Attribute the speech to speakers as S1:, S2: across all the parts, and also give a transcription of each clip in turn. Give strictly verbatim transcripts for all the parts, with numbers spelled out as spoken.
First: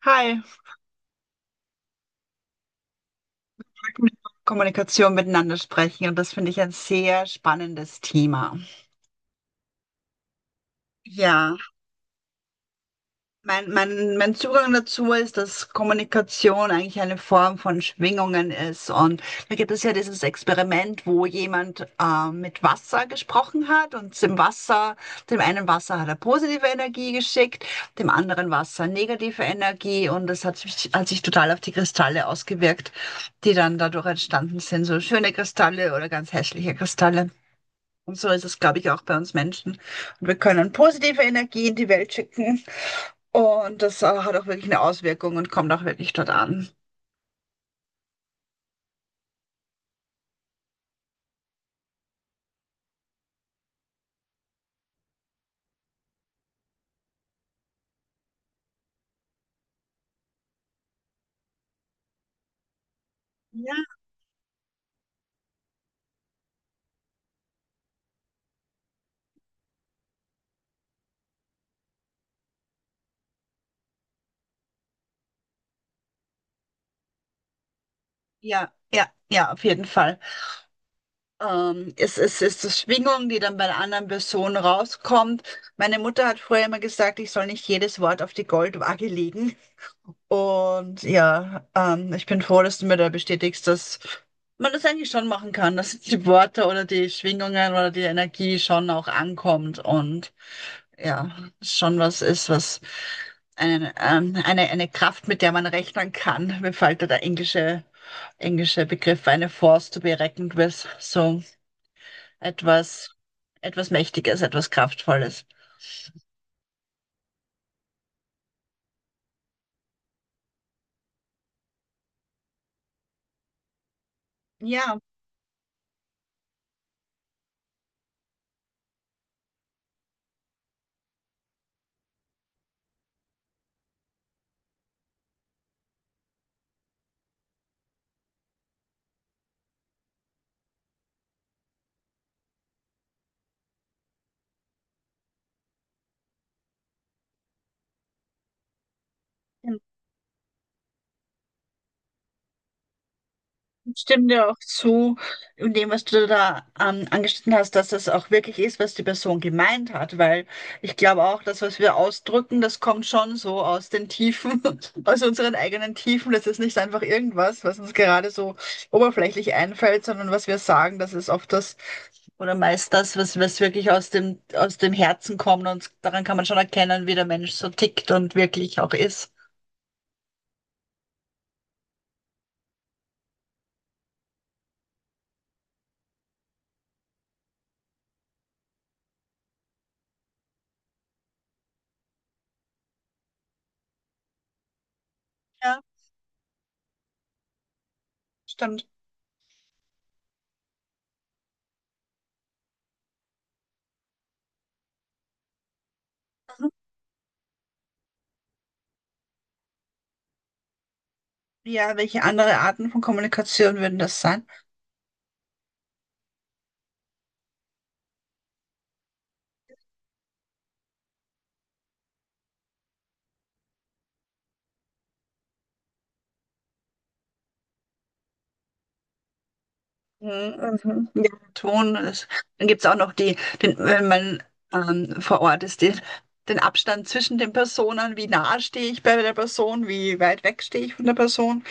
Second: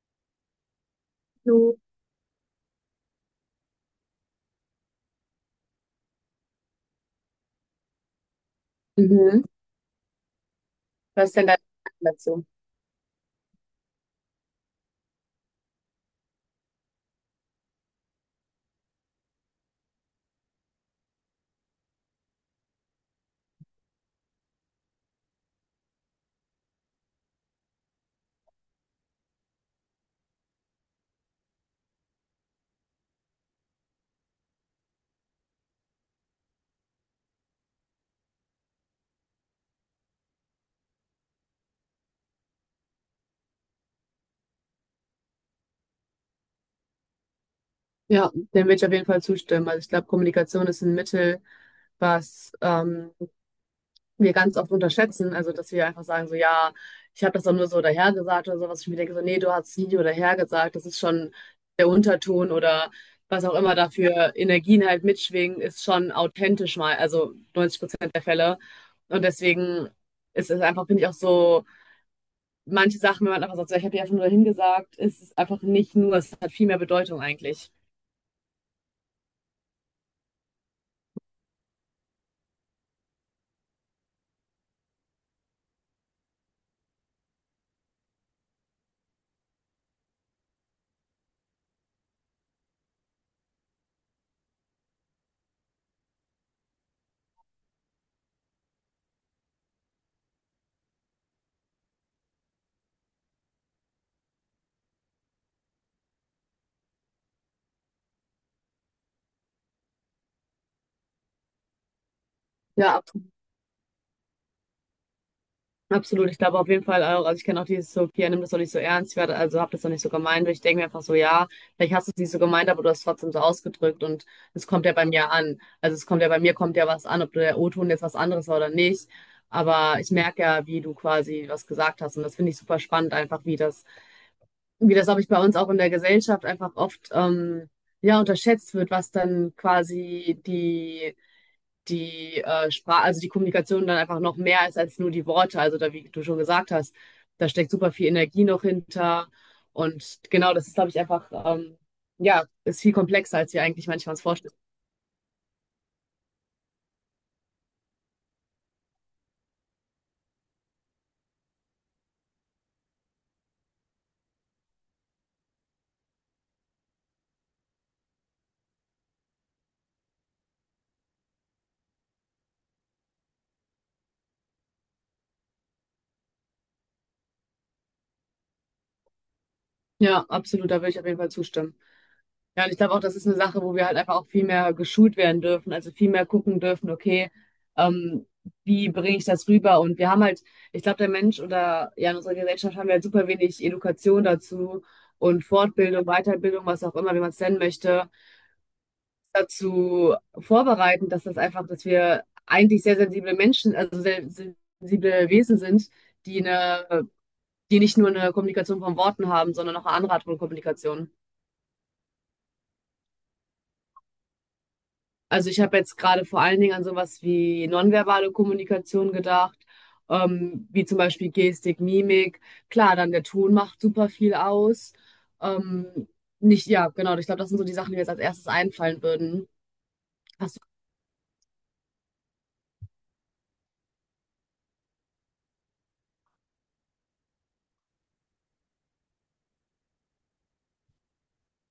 S1: Hi, freut
S2: So.
S1: mich, dass Kommunikation miteinander sprechen und das finde ich ein sehr spannendes Thema.
S2: Mhm. Was ist denn
S1: Ja.
S2: dein Gedanke dazu?
S1: Mein, mein, mein Zugang dazu ist, dass Kommunikation eigentlich eine Form von Schwingungen ist. Und da gibt es ja dieses Experiment, wo jemand äh, mit Wasser gesprochen hat und dem Wasser, dem einen Wasser hat er positive Energie geschickt, dem anderen Wasser negative Energie. Und das hat sich, hat sich total auf die Kristalle ausgewirkt, die dann dadurch entstanden sind. So schöne Kristalle oder ganz hässliche Kristalle. Und so ist es, glaube ich, auch bei uns Menschen. Und wir können positive Energie in die Welt schicken. Und das äh, hat auch wirklich eine Auswirkung und kommt auch wirklich dort an.
S2: Ja, dem würde ich auf jeden Fall zustimmen. Also ich glaube, Kommunikation ist ein Mittel, was ähm, wir ganz oft unterschätzen. Also dass wir einfach sagen, so ja, ich habe das doch nur so dahergesagt oder sowas. Ich mir denke so, nee, du hast es nicht nur dahergesagt. Das ist schon der Unterton oder was auch
S1: Ja,
S2: immer dafür Energien halt mitschwingen, ist schon authentisch mal. Also neunzig Prozent der Fälle. Und deswegen ist es einfach, finde ich, auch so. Manche Sachen, wenn man einfach sagt, so, ich habe ja einfach nur hingesagt, ist es einfach nicht nur, es hat viel mehr Bedeutung eigentlich.
S1: ja, ja, ja, auf jeden Fall. Ähm, es, es ist die Schwingung, die dann bei der anderen Person rauskommt. Meine Mutter hat früher immer gesagt, ich soll nicht jedes Wort auf die Goldwaage legen. Und ja, ähm, ich bin froh, dass du mir da bestätigst, dass man das eigentlich schon machen kann, dass die Worte oder die Schwingungen oder die Energie schon auch ankommt und ja, schon was ist, was eine, ähm, eine, eine Kraft, mit der man rechnen kann. Mir fällt da der englische, englische Begriff eine Force to be reckoned with. So
S2: Ja,
S1: etwas,
S2: absolut,
S1: etwas Mächtiges, etwas Kraftvolles.
S2: absolut. Ich glaube auf jeden Fall auch, also ich kenne auch dieses so, Pia, nimm das doch nicht so ernst, ich werde, also hab das doch nicht so gemeint, ich denke mir einfach so, ja, vielleicht hast du es nicht so gemeint, aber du hast es trotzdem so ausgedrückt und es kommt ja
S1: Ja,
S2: bei mir an. Also es kommt ja bei mir, kommt ja was an, ob der O-Ton jetzt was anderes war oder nicht, aber ich merke ja, wie du quasi was gesagt hast und das finde ich super spannend einfach, wie das Wie das, glaube ich, bei uns auch in der Gesellschaft einfach oft ähm, ja, unterschätzt wird, was dann quasi die, die äh, Sprache, also die Kommunikation dann einfach noch mehr ist als nur die Worte. Also da, wie du schon gesagt hast, da steckt super viel Energie noch hinter.
S1: genau.
S2: Und genau, das ist, glaube ich, einfach, ähm, ja, ist viel komplexer, als wir eigentlich
S1: Ich
S2: manchmal uns
S1: stimme dir
S2: vorstellen.
S1: auch zu in dem, was du da ähm, angeschnitten hast, dass das auch wirklich ist, was die Person gemeint hat, weil ich glaube auch, das, was wir ausdrücken, das kommt schon so aus den Tiefen, aus unseren eigenen Tiefen. Das ist nicht einfach irgendwas, was uns gerade so oberflächlich einfällt, sondern was wir sagen, das ist oft das oder meist das, was, was wirklich aus dem, aus dem Herzen kommt und daran kann man schon erkennen, wie der Mensch so tickt und wirklich auch ist.
S2: Ja, absolut, da würde ich auf jeden Fall zustimmen. Ja, und ich glaube auch, das ist eine Sache, wo wir halt einfach auch viel mehr geschult werden dürfen, also viel mehr gucken dürfen, okay, ähm, wie bringe ich das rüber? Und wir haben halt, ich glaube, der Mensch oder ja, in unserer Gesellschaft haben wir halt super wenig Education dazu und
S1: Ja,
S2: Fortbildung, Weiterbildung, was auch immer, wie man es nennen möchte,
S1: stimmt.
S2: dazu vorbereiten, dass das einfach, dass wir eigentlich sehr sensible Menschen, also sehr sensible Wesen sind, die
S1: Mhm.
S2: eine, die nicht nur eine Kommunikation von Worten haben, sondern auch eine andere Art von Kommunikation.
S1: Ja, welche andere Arten von Kommunikation würden das sein?
S2: Also ich habe jetzt gerade vor allen Dingen an sowas wie nonverbale Kommunikation gedacht, ähm, wie zum Beispiel Gestik, Mimik. Klar, dann der Ton macht super viel aus. Ähm, nicht, ja, genau. Ich glaube, das sind so die Sachen, die mir jetzt als erstes einfallen würden. Hast
S1: Mhm, mhm. Ja, Ton. Das, dann gibt es auch noch die, den, wenn man ähm, vor Ort ist, den, den Abstand zwischen den Personen, wie nah stehe ich bei der Person, wie weit weg stehe ich von der Person,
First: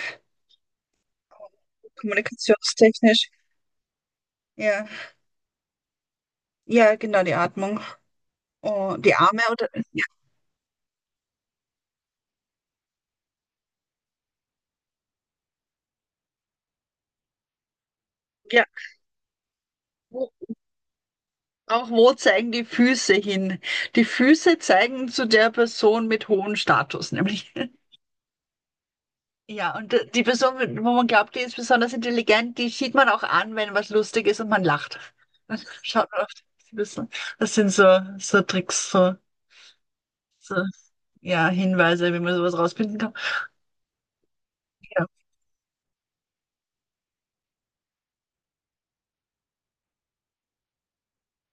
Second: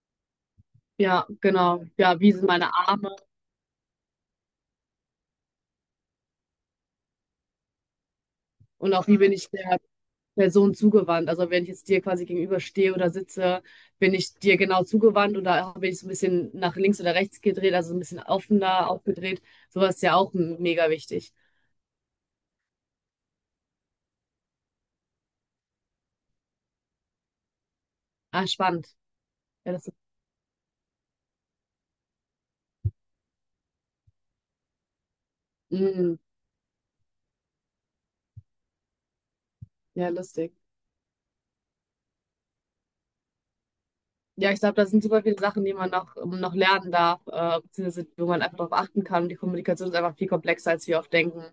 S2: du, ja, genau. Ja, wie sind meine Arme
S1: kommunikationstechnisch. Ja, ja, genau, die Atmung.
S2: und
S1: Oh,
S2: auch
S1: die
S2: wie bin
S1: Arme
S2: ich
S1: oder
S2: der
S1: ja,
S2: Person zugewandt? Also wenn ich jetzt dir quasi gegenüberstehe oder sitze, bin ich dir genau zugewandt oder bin ich so ein bisschen nach links oder rechts gedreht, also so ein bisschen
S1: ja.
S2: offener aufgedreht? Sowas ist ja
S1: Wo,
S2: auch m- mega wichtig.
S1: auch wo zeigen die Füße hin? Die Füße zeigen zu der Person mit hohem Status, nämlich.
S2: Ah, spannend. Ja,
S1: Ja,
S2: das
S1: und
S2: ist,
S1: äh, die Person, wo man glaubt, die ist besonders intelligent, die sieht man auch an, wenn was lustig ist und man lacht. Dann schaut
S2: mm,
S1: man auf die Person. Das sind so, so Tricks, so,
S2: ja, lustig.
S1: so, ja, Hinweise, wie man sowas rausfinden kann.
S2: Ja, ich glaube, da sind
S1: Ja.
S2: super viele Sachen, die man noch, ähm, noch lernen darf, äh, beziehungsweise wo man einfach darauf achten kann. Die Kommunikation ist einfach viel komplexer, als wir oft denken.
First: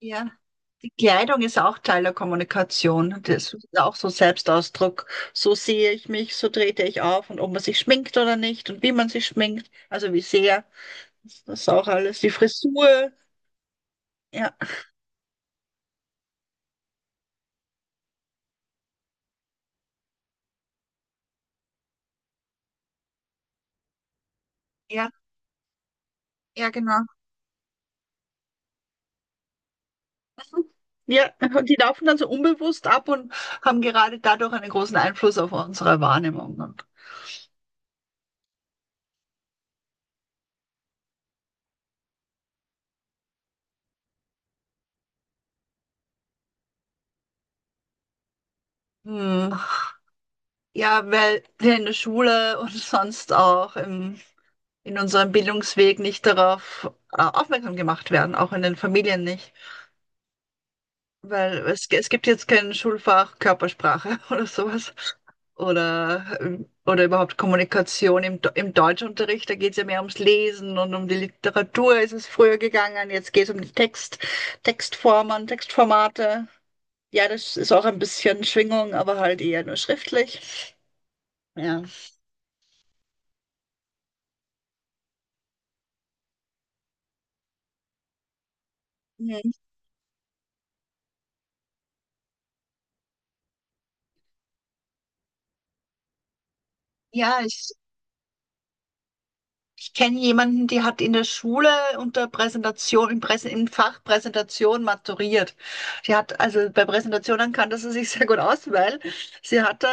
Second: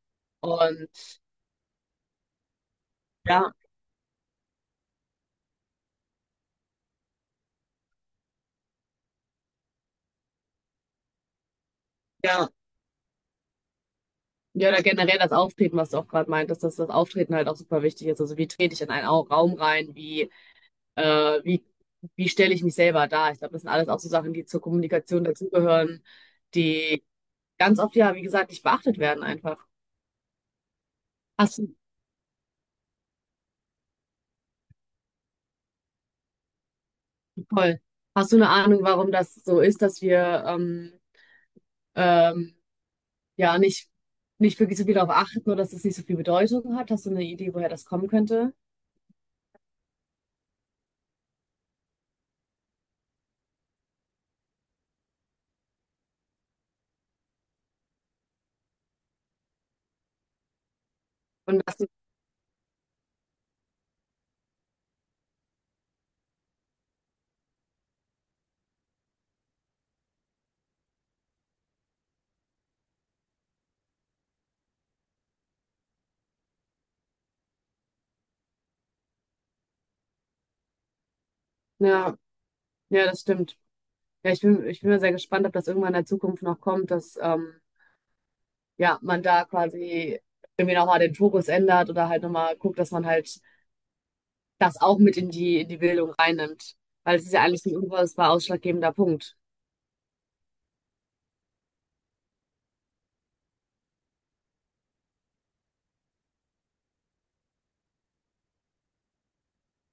S1: Ja.
S2: Und
S1: Die Kleidung ist auch Teil der Kommunikation.
S2: ja,
S1: Das ist auch so Selbstausdruck. So sehe ich mich, so trete ich auf und ob man sich schminkt oder nicht und wie man sich schminkt, also wie sehr. Das ist auch alles. Die
S2: ja,
S1: Frisur. Ja,
S2: ja, oder generell das Auftreten, was du auch gerade meintest, dass das Auftreten halt auch super wichtig ist. Also wie trete ich in einen Au- Raum rein, wie, äh, wie, wie stelle ich mich selber dar? Ich glaube, das sind alles auch so Sachen, die zur
S1: ja,
S2: Kommunikation dazugehören,
S1: ja, genau.
S2: die ganz oft, ja, wie gesagt, nicht beachtet werden einfach.
S1: Ja,
S2: Hast
S1: die
S2: du,
S1: laufen dann so unbewusst ab und haben gerade dadurch einen großen Einfluss auf unsere Wahrnehmung. Und,
S2: voll. Hast du eine Ahnung, warum das so ist, dass wir ähm, ähm, ja nicht, nicht wirklich so viel darauf achten oder dass es nicht so viel Bedeutung hat? Hast du eine Idee, woher das kommen könnte?
S1: hm, ja, weil wir in der Schule und sonst auch im, in unserem Bildungsweg nicht darauf äh, aufmerksam gemacht werden, auch in den Familien nicht. Weil
S2: Und das,
S1: es, es gibt jetzt kein Schulfach Körpersprache oder sowas. Oder, ähm, oder überhaupt Kommunikation im, Do- im Deutschunterricht. Da geht es ja mehr ums Lesen und um die Literatur ist es früher gegangen. Jetzt geht es um die Text, Textformen, Textformate. Ja, das ist auch ein bisschen Schwingung, aber halt eher nur schriftlich. Ja.
S2: ja, ja, das stimmt. Ja, ich bin, ich bin mal sehr gespannt, ob das irgendwann in der Zukunft noch kommt, dass ähm, ja, man
S1: Mhm.
S2: da quasi irgendwie nochmal den Fokus ändert oder halt nochmal guckt, dass man halt das auch mit in die, in die Bildung reinnimmt. Weil es ist
S1: Ja,
S2: ja eigentlich
S1: ich,
S2: ein unfassbar ausschlaggebender Punkt.
S1: Ich kenne jemanden, die hat in der Schule unter Präsentation, im, Präsen, im Fach Präsentation maturiert. Die hat, also bei Präsentationen kannte sie sich sehr gut aus, weil sie hatte,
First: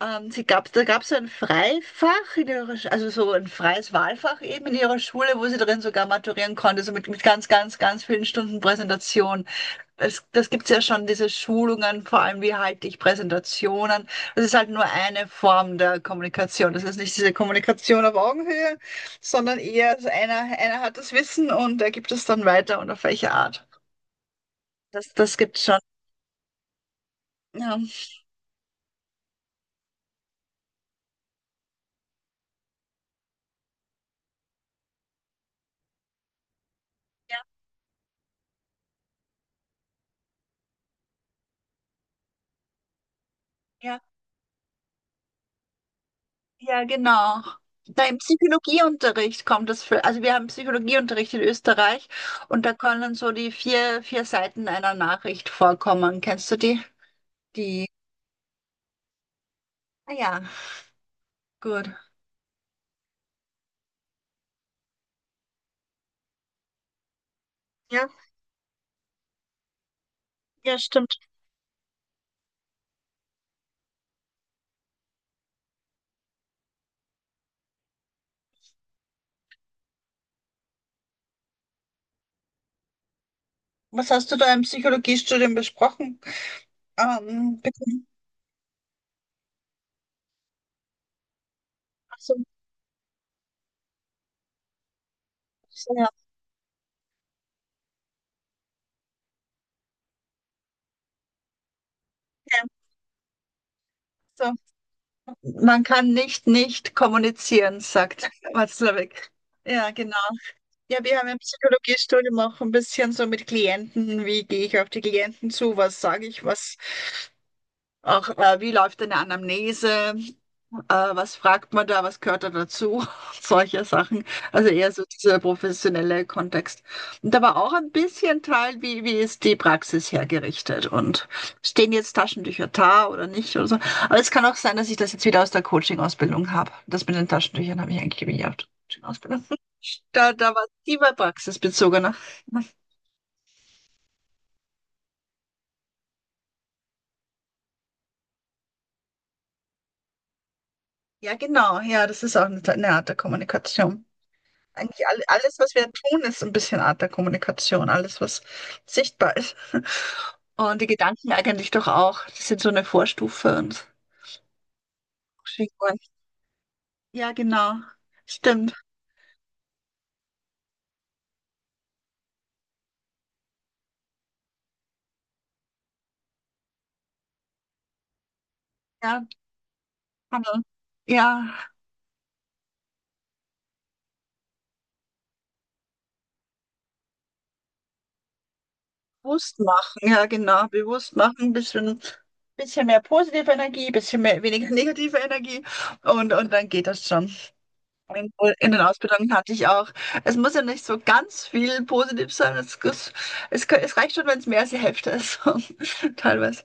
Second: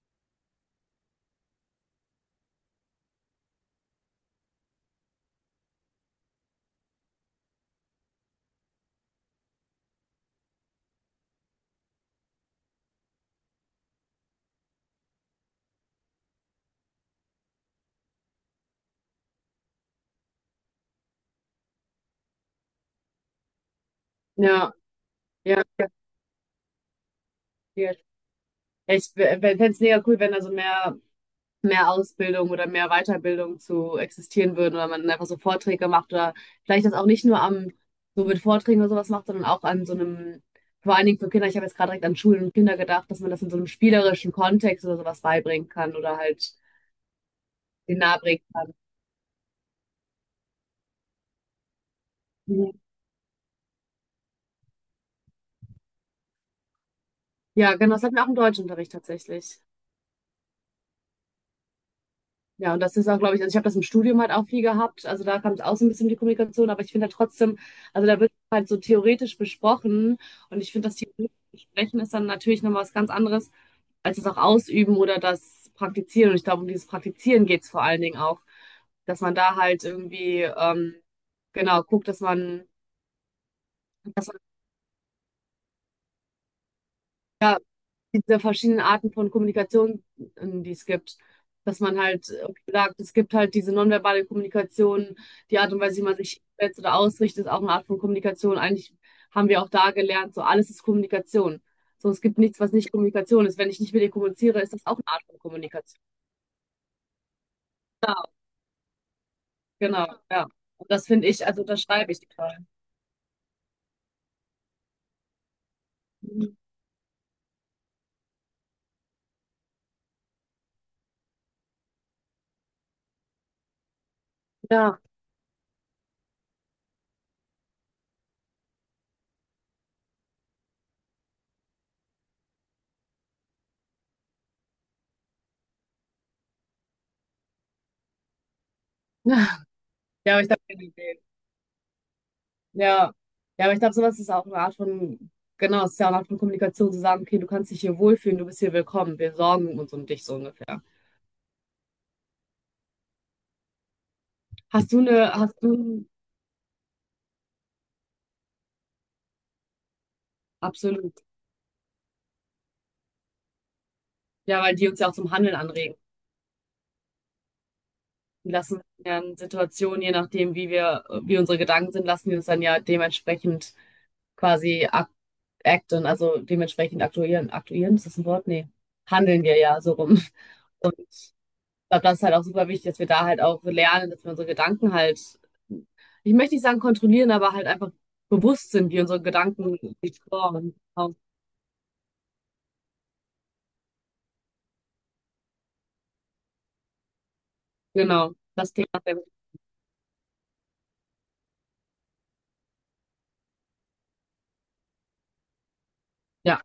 S1: ähm, sie gab, da gab es so ein Freifach in ihrer, Sch- also so ein freies Wahlfach eben in ihrer Schule, wo sie drin sogar maturieren konnte, so mit, mit ganz, ganz, ganz vielen Stunden Präsentation. Es, das gibt's ja schon, diese Schulungen, vor allem wie halte ich Präsentationen. Das ist halt nur eine Form der Kommunikation. Das ist nicht diese Kommunikation auf Augenhöhe, sondern eher so einer, einer hat das Wissen und er gibt es dann weiter und auf welche Art.
S2: Ja,
S1: Das, das gibt's
S2: ja,
S1: schon.
S2: ja.
S1: Ja,
S2: Ja, ich fände es mega cool, wenn da so mehr. Mehr Ausbildung oder mehr Weiterbildung zu existieren würden oder man einfach so Vorträge macht oder vielleicht das auch nicht nur
S1: ja,
S2: am, so mit Vorträgen oder sowas macht, sondern auch an so einem, vor allen Dingen für Kinder, ich habe jetzt gerade direkt an Schulen und Kinder gedacht, dass man das in so einem
S1: ja,
S2: spielerischen Kontext oder sowas beibringen kann oder halt
S1: ja, genau.
S2: den
S1: Da im
S2: nahebringen kann.
S1: Psychologieunterricht kommt das für, also wir haben Psychologieunterricht in Österreich und da
S2: Mhm.
S1: können so die vier, vier Seiten einer Nachricht vorkommen. Kennst du die?
S2: Ja,
S1: Die,
S2: genau, das hatten wir auch im Deutschunterricht tatsächlich.
S1: ah ja, gut.
S2: Ja, und das ist auch, glaube ich, also ich habe das im Studium halt auch viel gehabt. Also da kam es auch so ein bisschen die Kommunikation, aber ich finde halt trotzdem, also
S1: Ja,
S2: da wird halt so theoretisch besprochen und ich
S1: ja,
S2: finde, das
S1: stimmt.
S2: theoretische Besprechen ist dann natürlich nochmal was ganz anderes als das auch ausüben oder das Praktizieren. Und ich glaube, um dieses Praktizieren geht es vor allen Dingen auch, dass man da halt irgendwie, ähm, genau, guckt, dass man,
S1: Was
S2: dass
S1: hast du
S2: man
S1: da im Psychologiestudium besprochen?
S2: ja,
S1: Ähm, bekommen?
S2: diese verschiedenen Arten von Kommunikation, ähm, die es gibt. Dass man
S1: Ach
S2: halt
S1: so, ach
S2: irgendwie sagt, es gibt halt diese nonverbale Kommunikation, die Art und
S1: so,
S2: Weise, wie
S1: ja.
S2: man sich setzt oder ausrichtet, ist auch eine Art von Kommunikation. Eigentlich haben wir auch da gelernt, so alles ist Kommunikation. So, es gibt nichts,
S1: Ja,
S2: was nicht Kommunikation ist. Wenn ich nicht mit dir
S1: so.
S2: kommuniziere, ist das auch eine Art von
S1: Man
S2: Kommunikation.
S1: kann nicht nicht kommunizieren, sagt Watzlawick. Ja,
S2: Genau,
S1: genau.
S2: ja. Und
S1: Ja,
S2: das
S1: wir haben
S2: finde
S1: im
S2: ich, also das schreibe ich
S1: Psychologiestudium auch
S2: total.
S1: ein bisschen so mit Klienten, wie gehe ich auf die Klienten zu, was sage ich,
S2: Mhm.
S1: was auch, äh, wie läuft eine Anamnese, äh, was fragt man da, was gehört da dazu? Solche Sachen. Also eher
S2: Ja.
S1: so dieser professionelle Kontext. Und aber auch ein bisschen Teil, wie, wie ist die Praxis hergerichtet und stehen jetzt Taschentücher da oder nicht oder so. Aber es kann auch sein, dass ich das jetzt wieder aus der Coaching-Ausbildung habe. Das mit den Taschentüchern habe ich eigentlich wieder aus der Coaching-Ausbildung. Da,
S2: Ja, aber
S1: da
S2: ich habe
S1: war
S2: keine
S1: es immer
S2: Idee.
S1: praxisbezogener.
S2: Ja, ja, aber ich glaube, sowas ist auch eine Art von, genau, es ist ja auch eine Art von Kommunikation, zu sagen, okay, du kannst dich hier wohlfühlen, du bist hier willkommen, wir sorgen uns um dich so ungefähr.
S1: Ja, genau. Ja, das ist auch eine, eine Art der Kommunikation.
S2: Hast du
S1: Eigentlich all-
S2: eine, hast
S1: alles, was wir
S2: du,
S1: tun, ist so ein bisschen Art der Kommunikation. Alles, was sichtbar ist. Und die
S2: absolut,
S1: Gedanken eigentlich doch auch. Das sind so eine Vorstufe und
S2: ja, weil die uns ja auch zum Handeln anregen.
S1: Figuren. Ja, genau.
S2: Die
S1: Stimmt.
S2: lassen uns ja in Situationen, je nachdem, wie wir, wie unsere Gedanken sind, lassen die uns dann ja dementsprechend quasi ac- acten, also dementsprechend aktuieren. Aktuieren, ist das ein Wort? Nee.
S1: Ja,
S2: Handeln wir ja so rum.
S1: kann man. Ja,
S2: Glaube, das ist halt auch super wichtig, dass wir da halt auch lernen, dass wir unsere Gedanken halt, ich möchte nicht sagen kontrollieren, aber halt einfach bewusst sind, wie unsere
S1: bewusst
S2: Gedanken
S1: machen.
S2: sich
S1: Ja, genau.
S2: formen.
S1: Bewusst machen. Ein bisschen, bisschen mehr positive Energie, bisschen mehr, weniger negative Energie. Und, und dann geht das schon.
S2: Genau,
S1: In
S2: das
S1: den
S2: Thema.
S1: Ausbildungen hatte ich auch. Es muss ja nicht so ganz viel positiv sein. Es, es, es, es reicht schon, wenn es mehr als die Hälfte ist. Teilweise.
S2: Ja.